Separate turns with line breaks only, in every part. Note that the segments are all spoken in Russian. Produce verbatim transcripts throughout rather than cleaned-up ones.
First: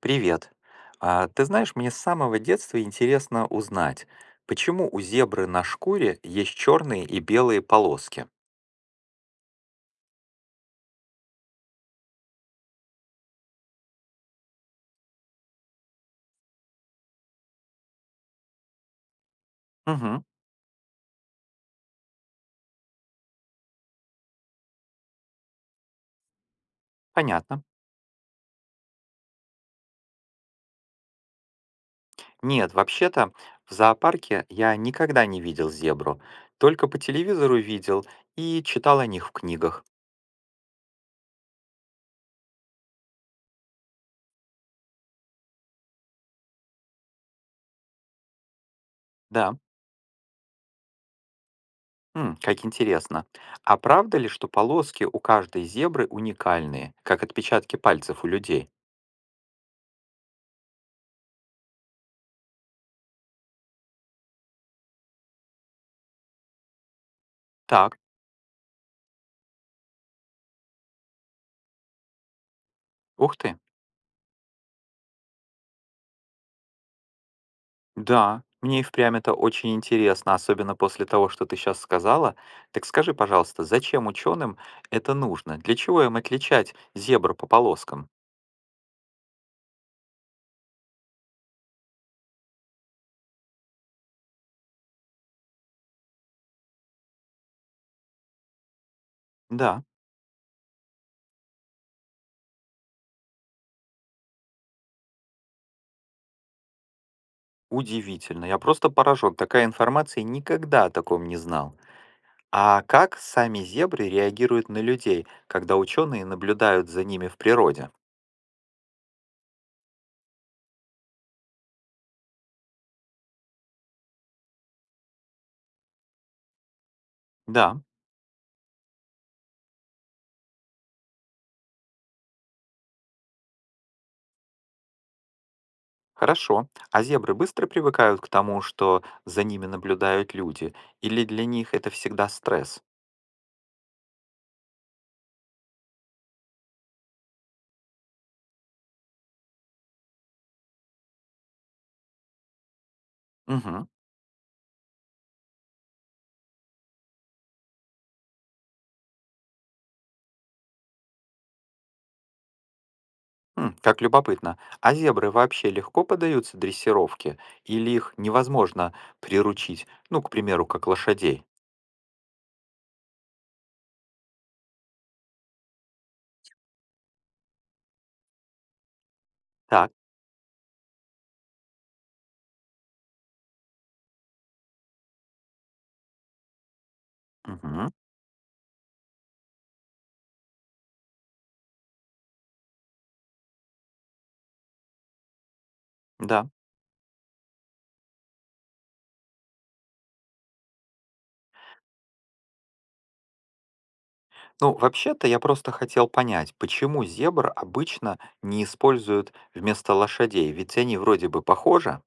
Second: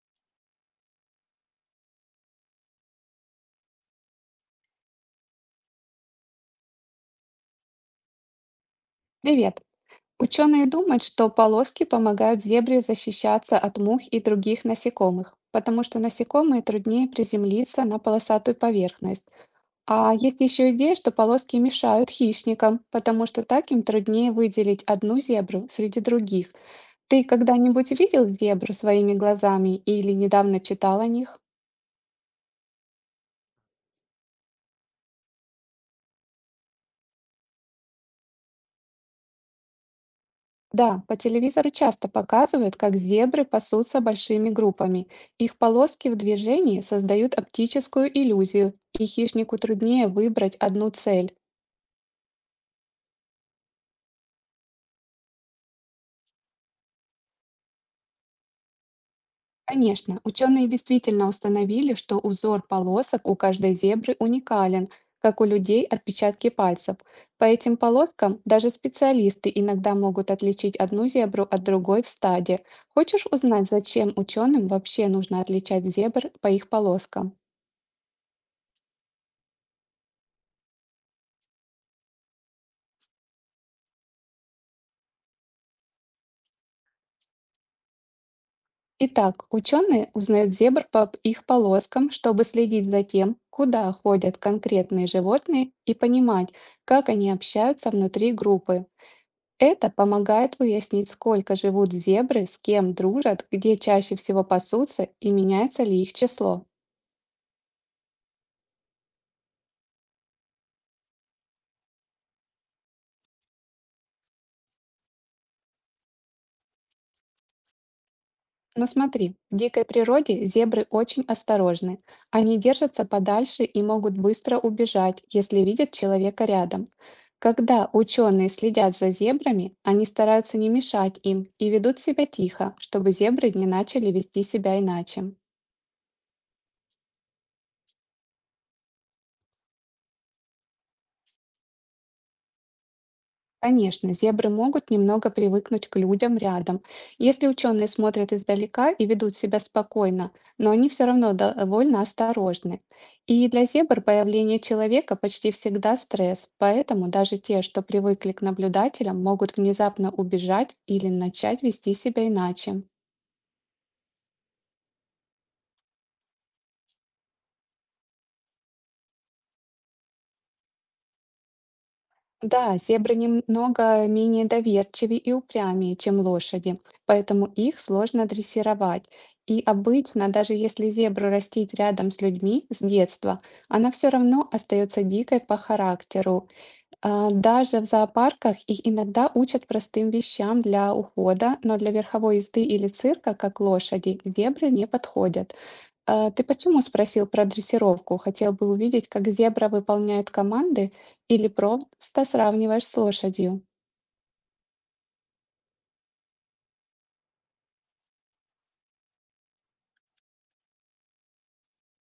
Привет. А, ты знаешь, мне с самого детства интересно узнать, почему у зебры на шкуре есть черные и белые полоски?
Привет! Ученые думают, что полоски помогают зебре защищаться от мух и других насекомых, потому что насекомые труднее приземлиться на полосатую поверхность. А
Угу,
есть еще идея, что полоски мешают хищникам, потому что так им труднее выделить одну зебру среди других. Ты
понятно.
когда-нибудь видел зебру своими глазами или недавно читал о них?
Нет, вообще-то в зоопарке я никогда не видел зебру. Только по телевизору видел и читал о них в книгах.
Да, по телевизору часто показывают, как зебры пасутся большими группами. Их полоски в движении создают оптическую иллюзию, и
Да,
хищнику труднее выбрать одну цель.
м, как интересно. А правда ли, что полоски у каждой зебры уникальные, как отпечатки пальцев у людей?
Конечно, ученые действительно установили, что узор полосок у каждой зебры уникален, как у людей отпечатки пальцев. По этим
Так,
полоскам даже специалисты иногда могут отличить одну зебру от другой в стаде. Хочешь
ух ты.
узнать, зачем ученым вообще нужно отличать зебр по их полоскам?
Да, мне и впрямь это очень интересно, особенно после того, что ты сейчас сказала. Так скажи, пожалуйста, зачем ученым это нужно? Для чего им отличать зебру по полоскам?
Итак, ученые узнают зебр по п- их полоскам, чтобы следить за тем, куда ходят конкретные животные и понимать, как они общаются внутри группы.
Да,
Это помогает выяснить, сколько живут зебры, с кем дружат, где чаще всего пасутся и меняется ли их число.
удивительно, я просто поражен. Такая информация никогда о таком не знал. А как сами зебры реагируют на людей, когда ученые наблюдают за ними в природе?
Но смотри, в дикой природе зебры очень осторожны. Они держатся подальше и могут быстро убежать, если видят человека рядом.
Да,
Когда ученые следят за зебрами, они стараются не мешать им и ведут себя тихо, чтобы зебры не начали вести себя иначе.
хорошо. А зебры быстро привыкают к тому, что за ними наблюдают люди? Или для них это всегда стресс?
Конечно, зебры могут немного привыкнуть к людям рядом, если ученые смотрят издалека и ведут себя спокойно, но они все равно довольно осторожны. И для
Мгм.
зебр появление человека почти всегда стресс, поэтому даже те, что привыкли к наблюдателям, могут внезапно убежать или начать вести себя иначе.
М, Как любопытно. А зебры вообще легко поддаются дрессировке? Или их невозможно приручить? Ну, к примеру, как лошадей.
Да, зебры немного менее доверчивы и упрямее, чем лошади, поэтому их сложно дрессировать. И
Так.
обычно, даже если зебру растить рядом с людьми с детства, она все равно остается дикой по характеру. А, Даже в
Мгм.
зоопарках их иногда учат простым вещам для ухода, но для верховой езды или цирка, как лошади, зебры не подходят. А, Ты
Да.
почему спросил про дрессировку? Хотел бы увидеть, как зебра выполняет команды или просто сравниваешь с лошадью?
Ну, вообще-то я просто хотел понять, почему зебр обычно не используют вместо лошадей? Ведь они вроде бы похожи.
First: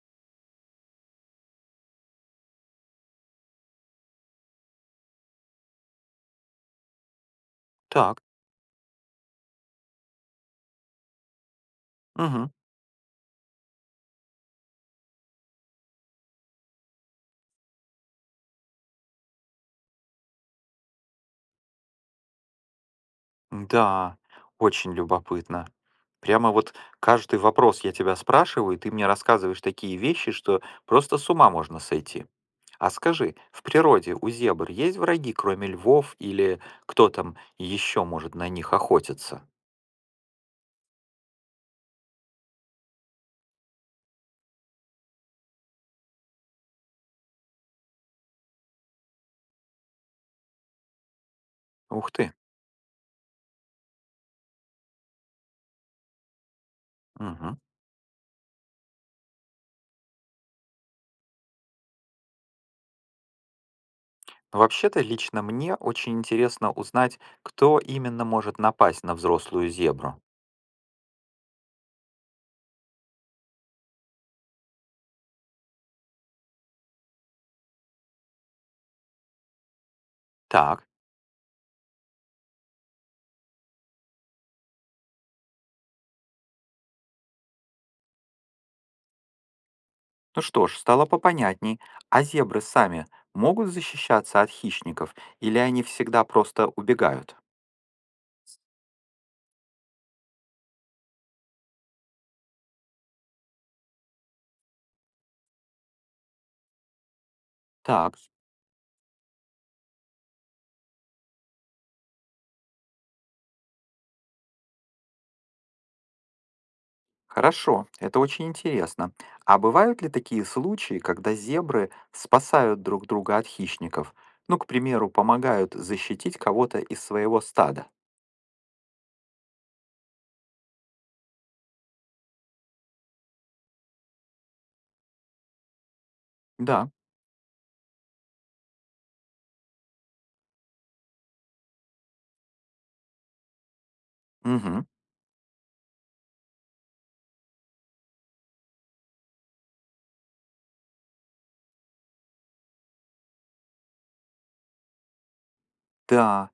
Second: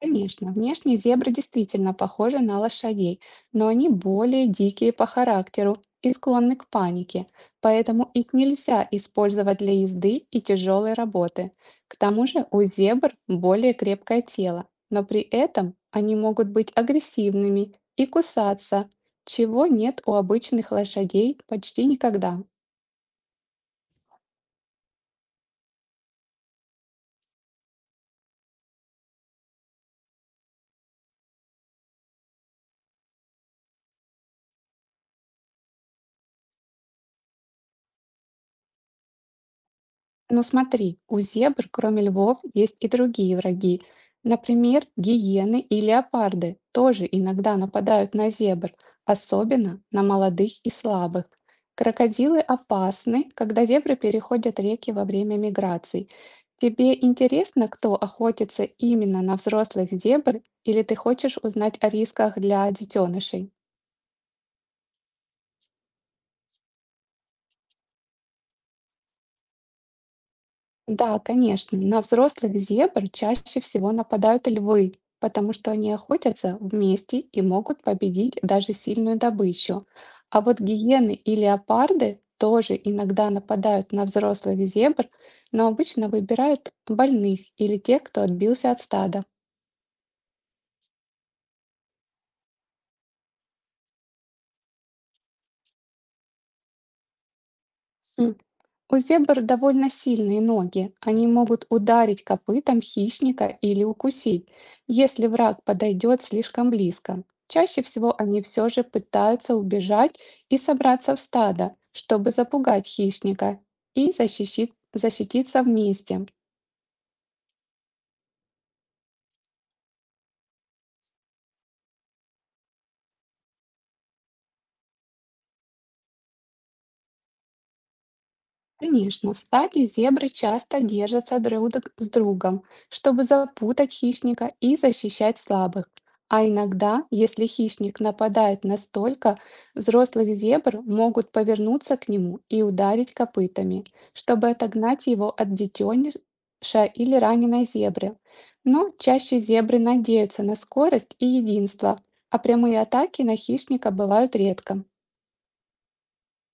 Конечно, внешне зебры действительно похожи на лошадей, но они более дикие по характеру и склонны к панике, поэтому
Так.
их нельзя использовать для езды и тяжелой работы. К тому же
Мгм.
у зебр более крепкое тело, но при этом они могут быть агрессивными и кусаться, чего нет у обычных лошадей почти никогда.
Да. Очень любопытно. Прямо вот каждый вопрос я тебя спрашиваю, и ты мне рассказываешь такие вещи, что просто с ума можно сойти. А скажи, в природе у зебр есть враги, кроме львов, или кто там еще может на них охотиться?
Но смотри, у зебр, кроме львов, есть и другие враги. Например, гиены и леопарды тоже иногда нападают на зебр, особенно на молодых и слабых.
Ух ты!
Крокодилы опасны, когда зебры переходят реки во время миграций. Тебе
Мгм.
интересно, кто охотится именно на взрослых зебр, или ты хочешь узнать о рисках для детенышей?
Ну, Вообще-то лично мне очень интересно узнать, кто именно может напасть на взрослую зебру.
Да, конечно, на взрослых зебр чаще всего нападают львы, потому что они охотятся вместе и могут победить даже сильную добычу. А вот
Так,
гиены и леопарды тоже иногда нападают на взрослых зебр, но обычно выбирают больных или тех, кто отбился от стада.
ну что ж, стало попонятней. А зебры сами могут защищаться от хищников, или они всегда просто убегают?
У зебр довольно сильные ноги. Они могут ударить копытом хищника или укусить, если враг подойдет слишком близко. Чаще всего
Так,
они все же пытаются убежать и собраться в стадо, чтобы запугать хищника и защищи- защититься вместе.
хорошо, это очень интересно. А бывают ли такие случаи, когда зебры спасают друг друга от хищников? Ну, к примеру, помогают защитить кого-то из своего стада.
Конечно, в стаде зебры часто держатся друг д- с другом, чтобы запутать хищника и защищать слабых. А
Да.
иногда, если хищник нападает настолько, взрослых зебр могут повернуться к нему и ударить копытами, чтобы
Мгм.
отогнать его от детеныша или раненой зебры. Но чаще зебры надеются на скорость и единство, а прямые атаки на хищника бывают редко.
Да.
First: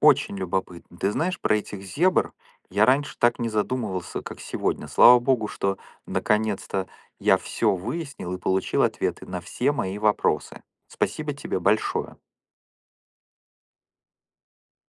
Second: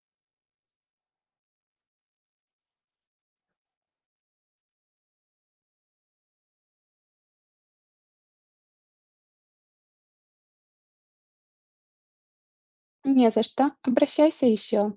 Очень любопытно. Ты знаешь, про этих зебр я раньше так не задумывался, как сегодня. Слава богу, что наконец-то я все выяснил и получил ответы на все мои вопросы. Спасибо тебе большое.
Не за что, обращайся еще.